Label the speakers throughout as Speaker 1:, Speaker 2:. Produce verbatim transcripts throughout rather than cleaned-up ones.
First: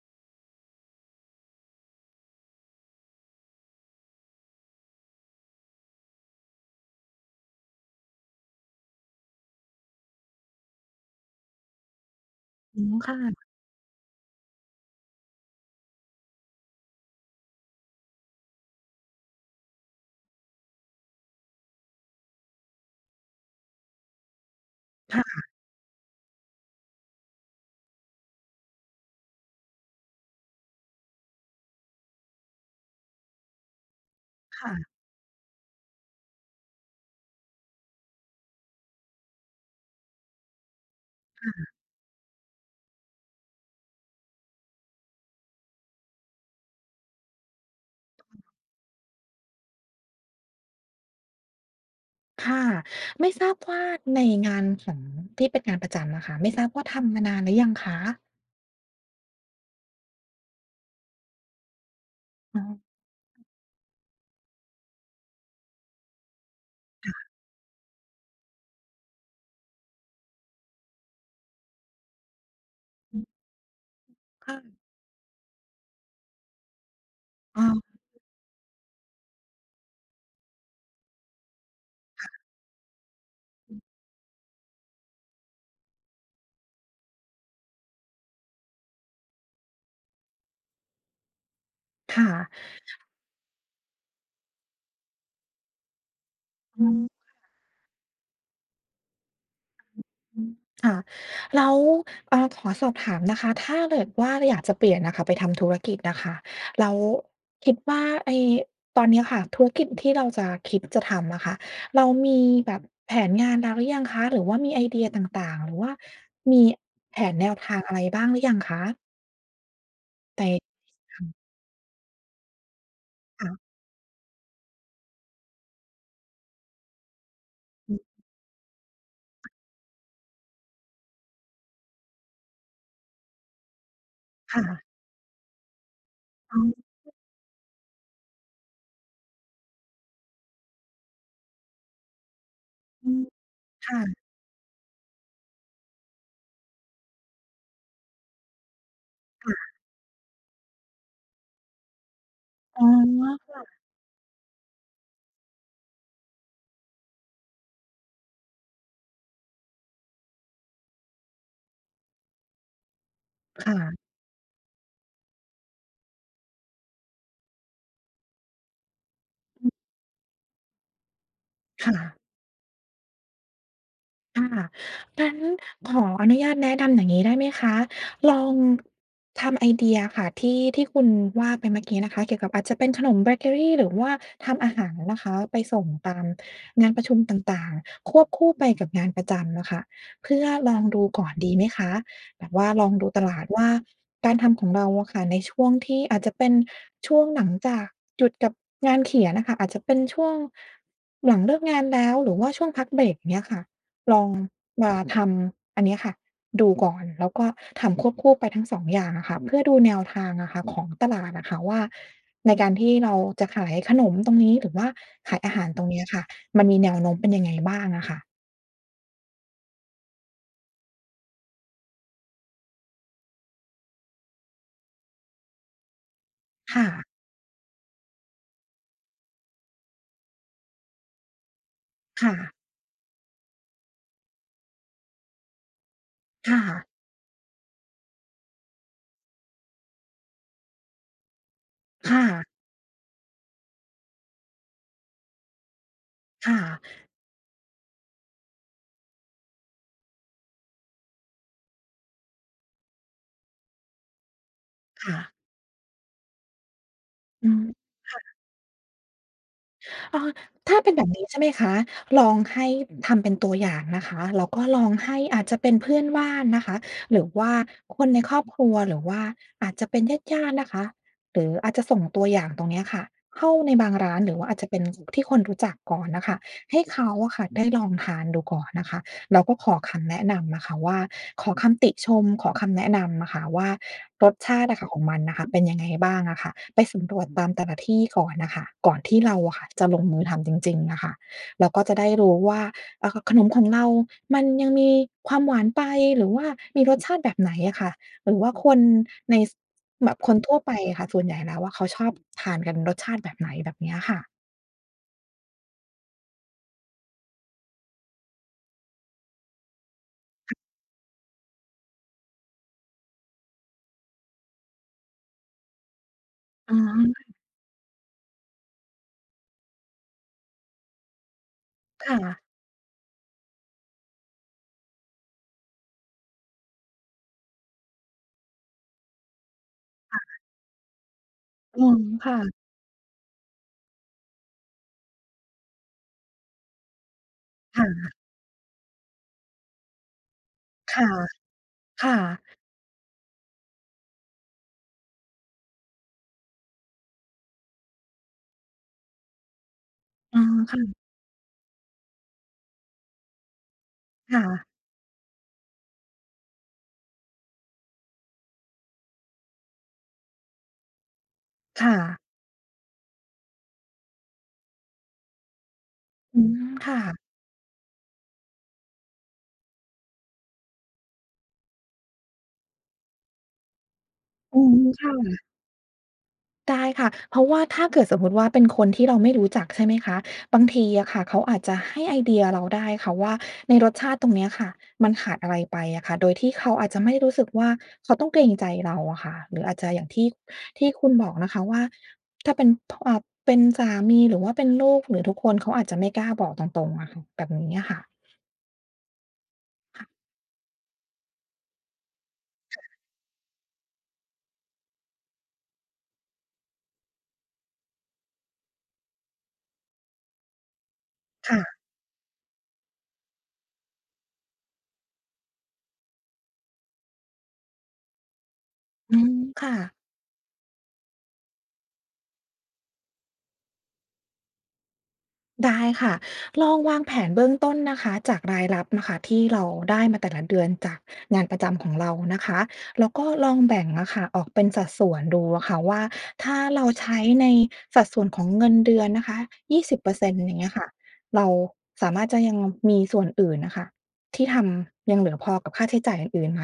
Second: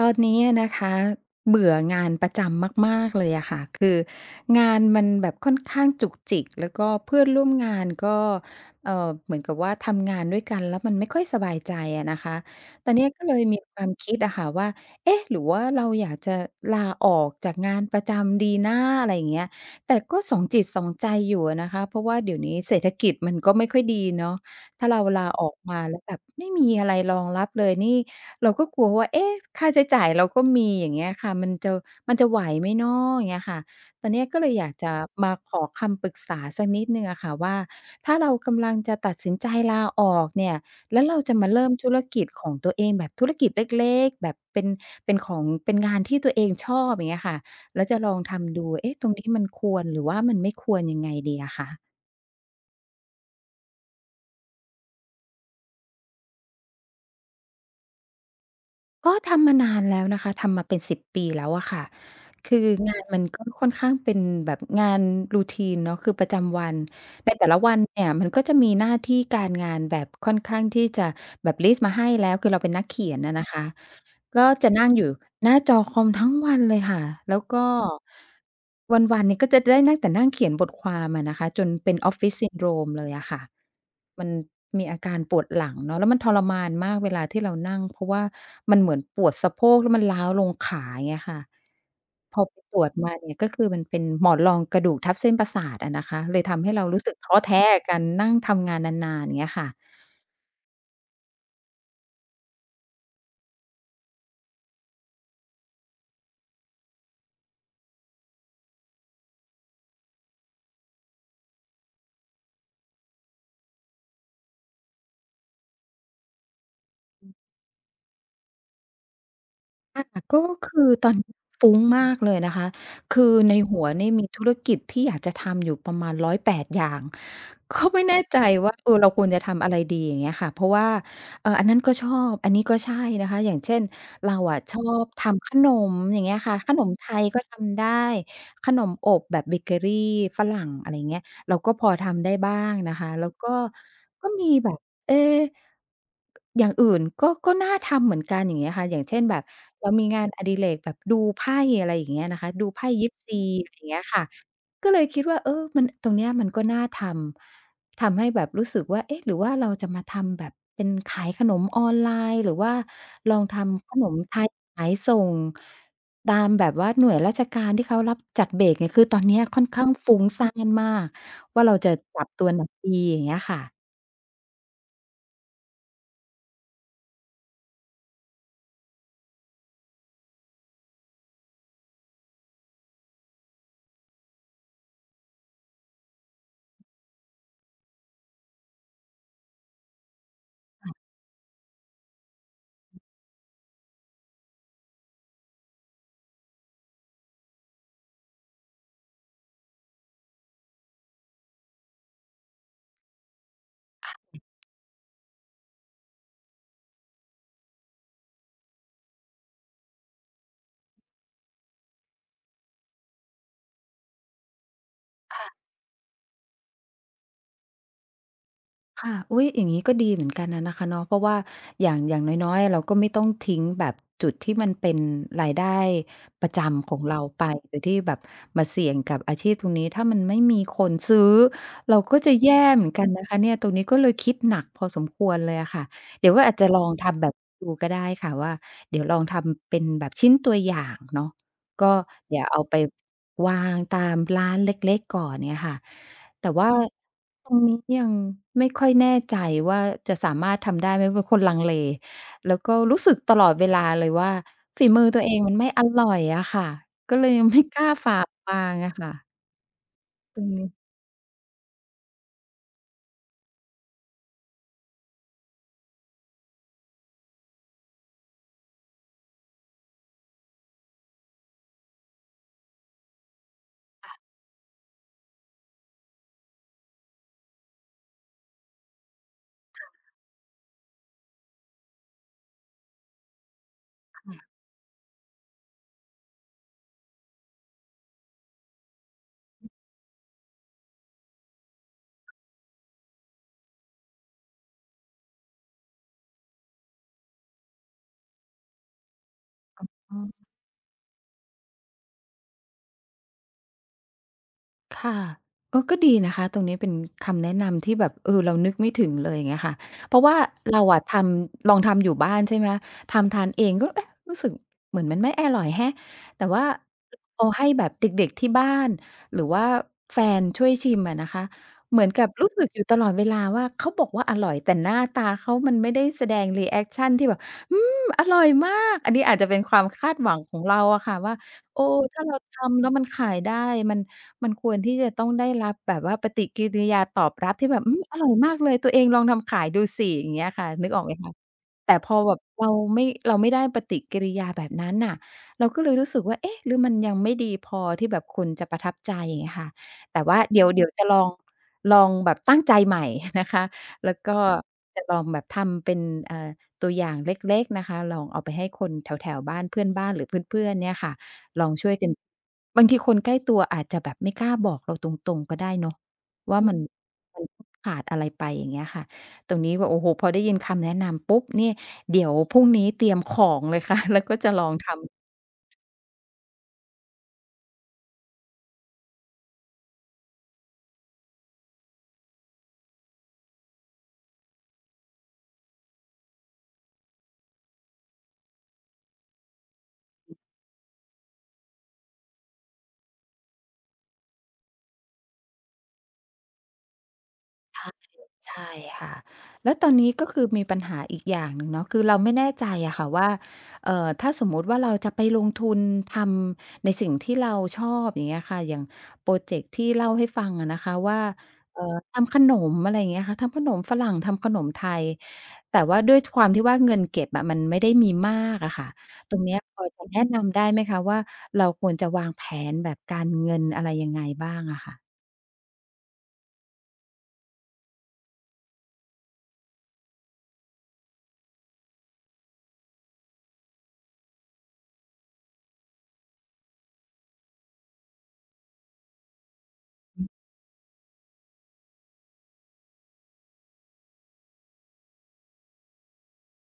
Speaker 1: ตอนนี้อะนะคะเบื่องานประจำมากๆเลยอะค่ะคืองานมันแบบค่อนข้างจุกจิกแล้วก็เพื่อนร่วมงานก็เอ่อเหมือนกับว่าทำงานด้วยกันแล้วมันไม่ค่อยสบายใจอะนะคะ
Speaker 2: อื
Speaker 1: ตอ
Speaker 2: ม
Speaker 1: นเนี้ยก็เลย
Speaker 2: ค่ะ
Speaker 1: มีความคิดอะค่ะว่าเอ๊ะหรือว่าเราอยากจะลาออกจากงานประจำดีนะอะไรอย่างเงี้ยแต่ก็สองจิตสองใจอยู่อะนะคะเพราะว่าเดี๋ยวนี้เศรษฐกิจมันก็ไม่ค่อยดีเนาะถ้าเราลาอ
Speaker 2: ค่ะ
Speaker 1: อกมาแล้วแบบไม่มีอะไรรองรับเลยนี่ เราก็กลัวว่าเอ๊ะค่าใช้จ่ายเราก็มีอย่างเงี้ยค่ะมันจะมันจะไหวไหมเนาะอย่างเงี้ยค่ะตอนเนี้ยก็เลยอยากจะ
Speaker 2: ค่ะ
Speaker 1: มาขอคำปรึกษาสักนิดหนึ่งอะค่ะว่าถ้าเรากำลังจะตัดสินใจลาออกเนี่ยแล้วเราจะมา
Speaker 2: ค่ะ
Speaker 1: เริ่มธุรกิจของตัวเองแบบธุรกิจเล็กๆแบบเป็นเป็นของเป็นงานที่ตัวเองชอบอย่างเงี้ยค่ะแล้วจะลองทำดูเอ๊ะตรงนี้มันควรหรือว่ามันไม่ควรยังไงดีอะคะ
Speaker 2: ค่ะ ไม่ทราบว่าในงานของที่เป็นงานประจำอะค่ะไม่ทราบว่าทำมานานหรือยังคะ
Speaker 1: ก็ทำมานานแล้วนะคะทำมาเป็นสิบปีแล้วอะค่ะคื
Speaker 2: อ๋อ
Speaker 1: องานมันก็ค่อนข้างเป็นแบบงาน routine เนาะคือประจำวัน
Speaker 2: ค่ะ
Speaker 1: ในแต่ละวันเนี่ยมันก็จะมีหน้าที่การงานแบบค่อนข้างที่จะแบบลิสต์มาให้แล้วคือเราเป็นนักเขีย
Speaker 2: อื
Speaker 1: น
Speaker 2: ม
Speaker 1: อะนะคะ ก็จะ
Speaker 2: ค่ะ
Speaker 1: นั่งอยู่หน้าจอคอมทั้งวันเลยค่ะ แล้วก็
Speaker 2: อ๋อ
Speaker 1: วันๆเนี่ยก็จะได้นั่งแต่นั่งเขียนบทความอะนะคะจนเป็น Office Syndrome เลยอะค่ะ มันมีอาการปวดหลังเนาะแล้วมันทรมานมากเวลาที่เรานั่งเพราะว่ามันเหมือนปวดสะโพกแล้วมันร้าวลงขาอย่างเงี้ยค่ะ
Speaker 2: ค่ะ
Speaker 1: พอไปตรวจมาเนี่ยก็คือมันเป็นหมอนรองกระดูกทับเส้นประสาทอะนะคะเลยทำให้เรารู้สึก
Speaker 2: ออ
Speaker 1: ท้อแท้กับการนั่งทำงานนานๆอย่างเงี้ยค่ะ
Speaker 2: อืมค่ะแล้วเอ่อขอสอบถามนะคะถ้าเกิดว่าอยากจะเปลี่ยนน่ะค่ะไปทำธุรกิจน่ะค่ะแล้วคิดว่าไอ้ตอนเนี้ยค่ะธุรกิจที่เราจะคิดจะทำอะค่ะเรามีแบบแผนงานแล้วหรือยังคะหรือว่ามีไอเดียต่างๆหรือว่ามีแผนแนวทางอะไรบ้างหรือยังคะ
Speaker 1: ค่ะก็
Speaker 2: แต่
Speaker 1: คือตอนนี้ฟุ้งมากเลยนะคะคือ
Speaker 2: ค่ะ
Speaker 1: ในหัวเนี่ยมีธุรกิจที่อยากจะทำอยู่ประมาณร้อยแปดอย่างก็
Speaker 2: ค่ะอื
Speaker 1: ไม่
Speaker 2: ม
Speaker 1: แน่ใจว่าเออเราควรจะทำอะไรดีอย่างเงี้ยค่ะเพราะว่าเอ่ออันนั้นก็ชอบอันนี้ก็ใช่นะคะอย่างเช่นเราอะชอ
Speaker 2: ค่ะ
Speaker 1: บทำขนมอย่างเงี้ย
Speaker 2: อ๋
Speaker 1: ค่ะขน
Speaker 2: อ
Speaker 1: มไทยก็ทำได้ขนมอบแบบเบเกอรีฝรั่งอะไรเงี้ยเราก็พอทำได้บ้างนะคะ
Speaker 2: อืม
Speaker 1: แล้วก็ก็
Speaker 2: ค่ะ
Speaker 1: มีแบบ เอ๊อย่างอื่นก็ก็น่าทำเหมือนกันอย่างเงี้ยค่ะอย่างเช่นแบบเรามีงานอดิเรกแบบดูไพ่อะไรอย่างเงี้ยนะคะดู
Speaker 2: ๆอ๋
Speaker 1: ไพ่ยิปซี
Speaker 2: อ
Speaker 1: อะไรอย่างเงี้ยค่ะก็เลยคิดว่าเออมันตรงเนี้ยมันก็น่าทำทำให้แบบรู้สึกว่าเอ๊ะหรือว่าเราจะมาทำแบบเป็นขายขนมออนไลน์หรือว่าลองทำข
Speaker 2: ค่ะ
Speaker 1: นมไทยขายส่งตามแบบว่าหน่วยราชการที่เขารับจัดเบรกเนี่ยคือตอนเนี้ยค่อน
Speaker 2: อืม
Speaker 1: ข้างฟุ้งซ่านมากว่าเรา
Speaker 2: ค
Speaker 1: จะจับ
Speaker 2: ่ะ
Speaker 1: ตัวไหนดีอย่างเงี้ยค่ะ
Speaker 2: ค่ะงั้นขออนุญาตแนะนำอย่างนี้ได้ไหมคะลองทำไอเดียค่ะที่ที่คุณว่าไปเมื่อกี้นะคะเกี่ยวกับอาจจะเป็นขนมเบเกอรีหรือว่าทำอาหารนะคะไปส่งตามงานประชุมต่างๆ ควบคู่ไปกับงานประจำนะค่ะเพื่อลองดูก่อนดีไหมคะ แบบว่าลองดูตลาดว่าการทำของเราอะค่ะในช่วงที่อาจจะเป็นช่วงหลังจากหยุดกับงานเขียนน่ะค่ะอาจจะเป็นช่วงหลังเลิกงานแล้วหรือว่าช่วงพักเบรกอย่างเงี้ยค่ะ ลองมาทำอันเนี้ยค่ะดูก่อนแล้วก็ทำควบคู่ไปทั้งสองอย่างอะค่ะเพื่อดูแนวทางอะค่ะของตลาดอะค่ะว่าในการที่เราจะขายขนมตรงนี้หรือว่าขายอาหารตรงเนี้ยค่ะมันมีแนวโน้มเป็นยังไงบ้างอะค่ะ
Speaker 1: ค่ะอุ๊ยอย่างนี้ก็ดีเหมือนกันนะนะคะเนาะเพราะว่าอย่างอย่างน้อยๆเราก็ไม่ต้องทิ้งแบบจุดที่มันเป็นรายได้ประ
Speaker 2: ค่ะ
Speaker 1: จำของเราไปโดยที่แบบมาเสี่ยงกับอาชีพตรงนี้ถ้ามันไม่มีคนซื้อเราก็จะแย่
Speaker 2: ค่ะ
Speaker 1: เหมือนกันนะคะเนี่ยตรงนี้ก็เลยคิดหนักพอสมควรเลยอะค่ะเดี๋ยวก็อาจ
Speaker 2: ค่ะ
Speaker 1: จะลองทำแบบดูก็ได้ค่ะว่าเดี๋ยวลองทำเป็นแบบชิ้นตัวอย่างเนาะ ก็
Speaker 2: ค่ะ
Speaker 1: เดี๋ยวเอาไปวางตามร้านเล็กๆก่อนเงี้ยค่ะแต่ว่า
Speaker 2: ค่ะ
Speaker 1: ตรงนี้ยังไม่ค่อยแน่ใจว่าจะสามารถทำได้ไหมเป็นคนลังเล แล้วก็รู้สึกตลอดเวลาเลยว่าฝีมือ
Speaker 2: ค่ะ
Speaker 1: ตัวเองมันไม่อร่อยอะค่ะก็เลยยั
Speaker 2: อื
Speaker 1: งไม่กล้า
Speaker 2: ม
Speaker 1: ฝากวางอะค่ะ
Speaker 2: อ๋อ
Speaker 1: ตรงนี้
Speaker 2: ถ้าเป็นแบบนี้ใช่ไหมคะลองให้ทำเป็นตัวอย่างนะคะแล้วก็ลองให้อาจจะเป็นเพื่อนบ้านนะคะหรือว่าคนในครอบครัวหรือว่าอาจจะเป็นญาติๆนะคะหรืออาจจะส่งตัวอย่างตรงเนี้ยค่ะเข้าในบางร้านหรือว่าอาจจะเป็นที่คนรู้จักก่อนน่ะค่ะให้เขาอะค่ะได้ลองทานดูก่อนนะคะ เราก็ขอคำแนะนำนะคะว่าขอคำติชมขอคำแนะนำอะค่ะว่ารสชาติอะค่ะของมันน่ะค่ะเป็นยังไงบ้างอะค่ะไปสำรวจตามแต่ละที่ก่อนน่ะค่ะก่อนที่เราอะค่ะจะลงมือทำจริงๆอะค่ะเราก็จะได้รู้ว่าเอ่อขนมของเรามันยังมีความหวานไปหรือว่ามีรสชาติแบบไหนอะค่ะหรือว่าคนในสแบ
Speaker 1: อ๋
Speaker 2: บคน
Speaker 1: อ
Speaker 2: ทั่วไปอะค่ะส่วนใหญ่แล้วอะเขาชอบทานกันรสชาติแบบไหนแบบเนี้ยค่ะ
Speaker 1: ค่ะเออก็ดีนะคะตรงนี้เป็นคำแนะนำที่แบบเออเรานึกไม่ถึงเลยอย่างเงี้ยค่ะเพราะว่าเราอะทำลองทำอยู่บ้านใช่ไหมทำทานเองก็เอ๊ะรู้สึกเหมือนมันไม่อร่อยแฮะแต่ว่า
Speaker 2: อ๋อ
Speaker 1: เอาให้แบบเด็กๆที่บ้านหรือว่าแฟนช่วยชิมอะนะคะเหมือน
Speaker 2: ค่ะ
Speaker 1: กับรู้สึกอยู่ตลอดเวลาว่าเขาบอกว่าอร่อยแต่หน้าตาเขามันไม่ได้แสดงรีแอกชันที่แบบอืมอร่อยมากอันนี้อาจจะเป็นความคาดหวังของเราอะค่ะว่า
Speaker 2: อื
Speaker 1: โอ้
Speaker 2: ม
Speaker 1: ถ้าเรา
Speaker 2: ค่ะ
Speaker 1: ทำแล้วมันขายได้มัน มันควรที่จะต้องได้รับแบบว่าปฏิกิริยาตอบรับที่แบบ
Speaker 2: ค่
Speaker 1: อืม
Speaker 2: ะ
Speaker 1: อร่อยมากเลยตัวเองลองทำขายดูสิอย่างเงี้ยค่ะนึกออก
Speaker 2: ค่ะ
Speaker 1: ไหมคะแต่พ
Speaker 2: ค่ะ
Speaker 1: อแบบเราไม่เราไม่ได้ปฏิกิริยาแบบนั้นน่ะเราก็เลยรู้สึกว่าเอ๊ะหรือมันยังไม่ดีพอที่แบบคนจะประทับใจอย่างเงี้ยค่ะแต่
Speaker 2: อ๋อ
Speaker 1: ว่าเดี๋ยวเดี๋ยว
Speaker 2: ค่ะ
Speaker 1: จะลองลองแบบตั้งใจใหม่นะคะแล้วก็
Speaker 2: ค่ะ
Speaker 1: จะลองแบบทำเป็นเอ่อตัวอย่างเล็กๆนะคะลองเอาไปให้คนแถวๆบ้านเพื่อนบ้านหรือเพื่อนๆเนี่ยค่ะ ลองช่ว
Speaker 2: ค่ะ
Speaker 1: ยกันบางทีคนใกล้ตัวอาจจะแบบไม่กล้าบอกเราตรงๆก็ได้เนาะ
Speaker 2: อืม
Speaker 1: ว่ามัน
Speaker 2: ค่ะ
Speaker 1: มันขาดอะไรไปอย่างเงี้ยค่ะตรงนี้แบบโอ้โฮพอได้ยินคำแนะนำปุ๊บเนี่ยเดี๋ยวพรุ่งนี้เตรียมของเลยค่ะ แล้วก็จะ
Speaker 2: อื
Speaker 1: ลอง
Speaker 2: ม
Speaker 1: ทำ
Speaker 2: ค่ะได้ค่ะเพราะว่าถ้าเกิดสมมุติว่าเป็นคนที่เราไม่รู้จักใช่ไหมคะ บางทีอะค่ะเขาอาจจะให้ไอเดียเราได้ค่ะว่าในรสชาติตรงเนี้ยค่ะมันขาดอะไรไปอะค่ะโดยที่เขาอาจจะไม่ได้รู้สึกว่าเขาต้องเกรงใจเราอะค่ะหรืออาจจะอย่างที่ที่คุณบอกนะคะว่าถ้าเป็นพอ่าเป็นสามีหรือว่าเป็นลูกหรือทุกคนเขาอาจจะไม่กล้าบอกตรงๆอะค่ะแบบนี้อะค่ะ
Speaker 1: ใช่ค่ะแล้วตอนนี้
Speaker 2: ค่ะ
Speaker 1: ก็คือมีปัญหาอีกอย่างหนึ่งเนาะคือเราไม่แน่ใจอะค่ะว่าเอ่อถ้าสมมุติว่าเราจะไปลงทุนทำในสิ่งที่เราชอบอย่างเงี้ยค่ะอย่างพรอเจกต์ที่เล่าให้ฟังอะนะคะว่า
Speaker 2: ค่ะ
Speaker 1: เอ่อทำขนมอะไรอย่างเงี้ยค่ะทำขนมฝรั่งทำขนมไทยแต่ว่าด้วยความที่ว่าเงินเก็บอะมันไม่ได้มีมากอะค่ะ
Speaker 2: อื
Speaker 1: ต
Speaker 2: ม
Speaker 1: รงเนี้ย
Speaker 2: ค่ะ
Speaker 1: พอจะแนะนำได้ไหมคะว่าเราควรจะวางแผนแบบการเงินอะไรยังไงบ้างอะค่ะ
Speaker 2: ได้ค่ะลองวางแผนเบื้องต้นนะคะจากรายรับนะคะที่เราได้มาแต่ละเดือนจากงานประจำของเรานะคะแล้วก็ลองแบ่งนะคะออกเป็นสัดส่วนดูอะค่ะว่าถ้าเราใช้ในสัดส่วนของเงินเดือนนะคะยี่สิบเปอร์เซ็นต์อร์เซ็นต์อย่างเงี้ยค่ะเราสามารถจะยังมีส่วนอื่นนะคะที่ทำยังเหลือพอกับค่าใช้จ่ายอื่นๆไหม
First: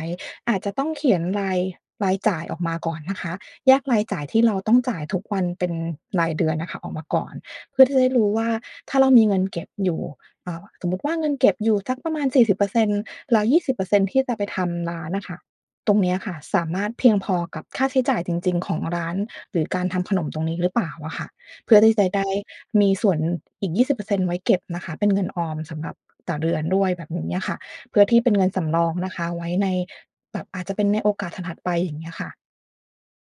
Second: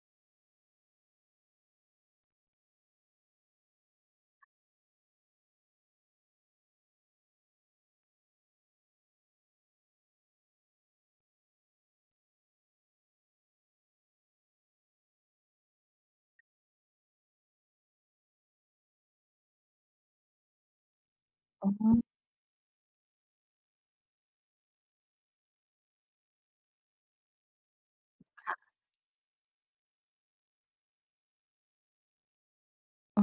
Speaker 2: อาจจะต้องเขียนรายรายจ่ายออกมาก่อนนะคะแยกรายจ่ายที่เราต้องจ่ายทุกวันเป็นรายเดือนนะคะออกมาก่อน เพื่อที่จะได้รู้ว่าถ้าเรามีเงินเก็บอยู่อ่าสมมุติว่าเงินเก็บอยู่สักประมาณ4์เซ็นต์แล้วยี่สิบเปอร์เซ็นต์ที่จะไปทำร้านน่ะค่ะตรงเนี้ยค่ะสามารถเพียงพอกับค่าใช้จ่ายจริงๆของร้านหรือการทำขนมตรงนี้หรือเปล่าอะค่ะ
Speaker 1: อ๋
Speaker 2: เพื่อที่จะ
Speaker 1: อ
Speaker 2: ได้มีส่วนอีกยี่สิบเปอร์เซ็นต์ไว้เก็บนะคะเป็นเงินออมสำหรับต่อเดือนด้วยแบบนี้อะค่ะเพื่อที่เป็นเงินสำรองนะคะไว้ในแบบอาจจะเป็นในโอกาสถัดๆไปอย่างเงี้ยค่ะ
Speaker 1: อ๋อ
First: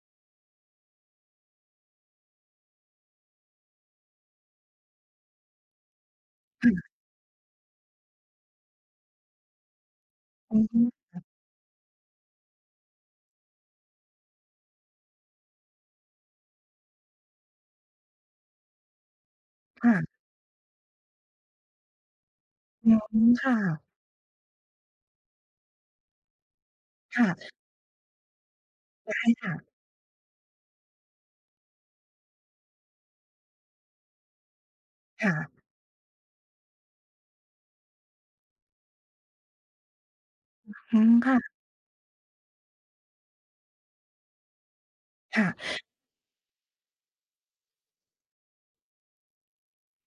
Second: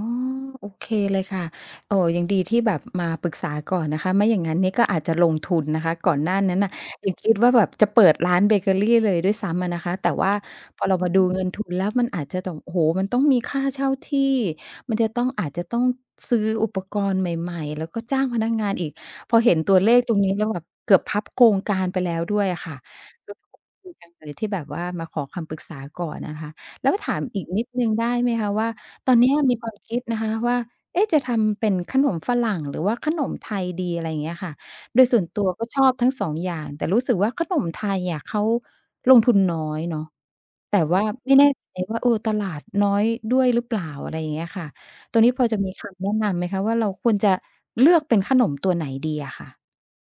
Speaker 1: โอเคเลยค่ะโอ้ยังดีที่แบบมาปรึกษาก่อนนะคะไม่อย่างนั้นเนี่ยก็อาจจะลงทุนนะคะก่อนหน้านั้นน่ะ
Speaker 2: ค่ะ
Speaker 1: ยังคิดว่าแบบจะเปิดร้านเบเกอรีเลยด้วยซ้ำอะนะคะแต่ว่า
Speaker 2: อือ
Speaker 1: พ
Speaker 2: ฮึ
Speaker 1: อเรามาดูเงินทุนแล้วมันอาจจะต้องโอ้โฮมันต้องมีค่าเช่าที่มันจะต้องอาจจะต้องซื้ออุปกรณ์ใหม่ๆแล้วก็จ้างพนักงานอีกพอเห็นตัวเลขตร
Speaker 2: ค่ะ
Speaker 1: งนี้แล้วแบบเกือบพับโครงการไปแล้วด้วยอะค่ะ
Speaker 2: อืม
Speaker 1: ก็
Speaker 2: ค่ะ
Speaker 1: ดีจังเลยที่แบบว่ามาขอคำปรึกษาก่อนนะคะแล้วถามอีก
Speaker 2: ค่ะ
Speaker 1: นิดหนึ่งได้ไหมคะว่า ตอน
Speaker 2: ใช่
Speaker 1: เนี้ย
Speaker 2: ค่ะ
Speaker 1: มีความคิดนะคะว่าเอ๊ะจะทำเป็นขนมฝรั่งหรือว่าขนมไทยดีอะไรอย่างเงี้ยค่ะโดยส่วน
Speaker 2: ค่ะ
Speaker 1: ตัวก็ชอบทั้งสองอย่างแต่รู้สึกว่าขนมไทยอะเขาลงทุนน้อยเนาะแต่
Speaker 2: อื
Speaker 1: ว่า
Speaker 2: ม
Speaker 1: ไม่
Speaker 2: ค่ะ
Speaker 1: แน่ใจว่าเออตลาดน้อยด้วยหรือเปล่าอะไรอย่างเงี้ยค่ะตรงนี้พอจะมี
Speaker 2: ค่ะ
Speaker 1: คำแนะนำไหมคะว่าเราควรจะเลือกเป็นขนมตัวไหนดีอะค่ะ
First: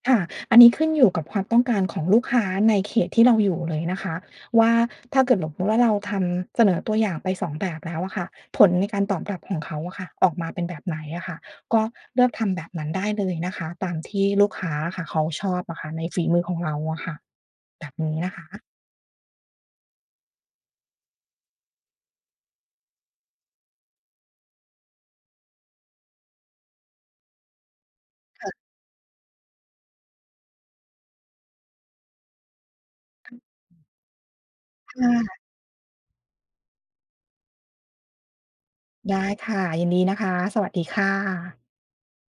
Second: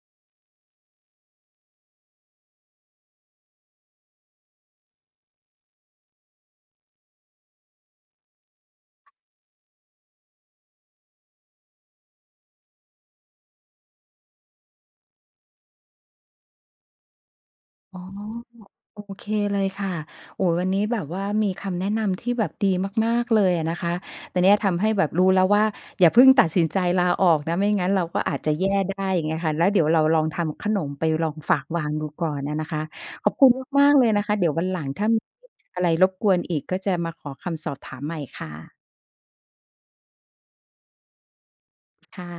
Speaker 2: ค่ะอันนี้ขึ้นอยู่กับความต้องการของลูกค้าในเขตที่เราอยู่เลยนะคะว่าถ้าเกิดสมมุติว่าเราทำเสนอตัวอย่างไปสองแบบแล้วอะค่ะผลในการตอบรับของเขาอะค่ะออกมาเป็นแบบไหนอะค่ะก็เลือกทำแบบนั้นได้เลยนะคะตามที่ลูกค้าอะค่ะเขาชอบอะค่ะในฝีมือของเราอะค่ะแบบ
Speaker 1: อ๋อ
Speaker 2: นี้นะคะ
Speaker 1: โอเคเลยค่ะโอ้ยวันนี้แบบว่ามีคำแนะนำที่แบบดีมากๆเลยอะนะคะแต่เนี่ยทำให้แบบรู้แล้วว่าอย่าเพิ่งตัดสินใจลาออกนะไม่งั้นเราก็อาจจะ
Speaker 2: ค่ะ
Speaker 1: แย่ได้อย่างเงี้ยค่ะแล้วเดี๋ยวเราลองทำขนมไปลองฝากวางดูก่อนอะนะคะขอบคุณมากๆเลยนะคะเดี๋ยววันหลังถ้ามี
Speaker 2: ค่ะ
Speaker 1: อะไรรบกวนอีกก็จะมาขอคำสอบถามใหม่ค่ะ
Speaker 2: ได้ค่ะยินดีนะคะสวัสดีค่ะ
Speaker 1: ค่ะ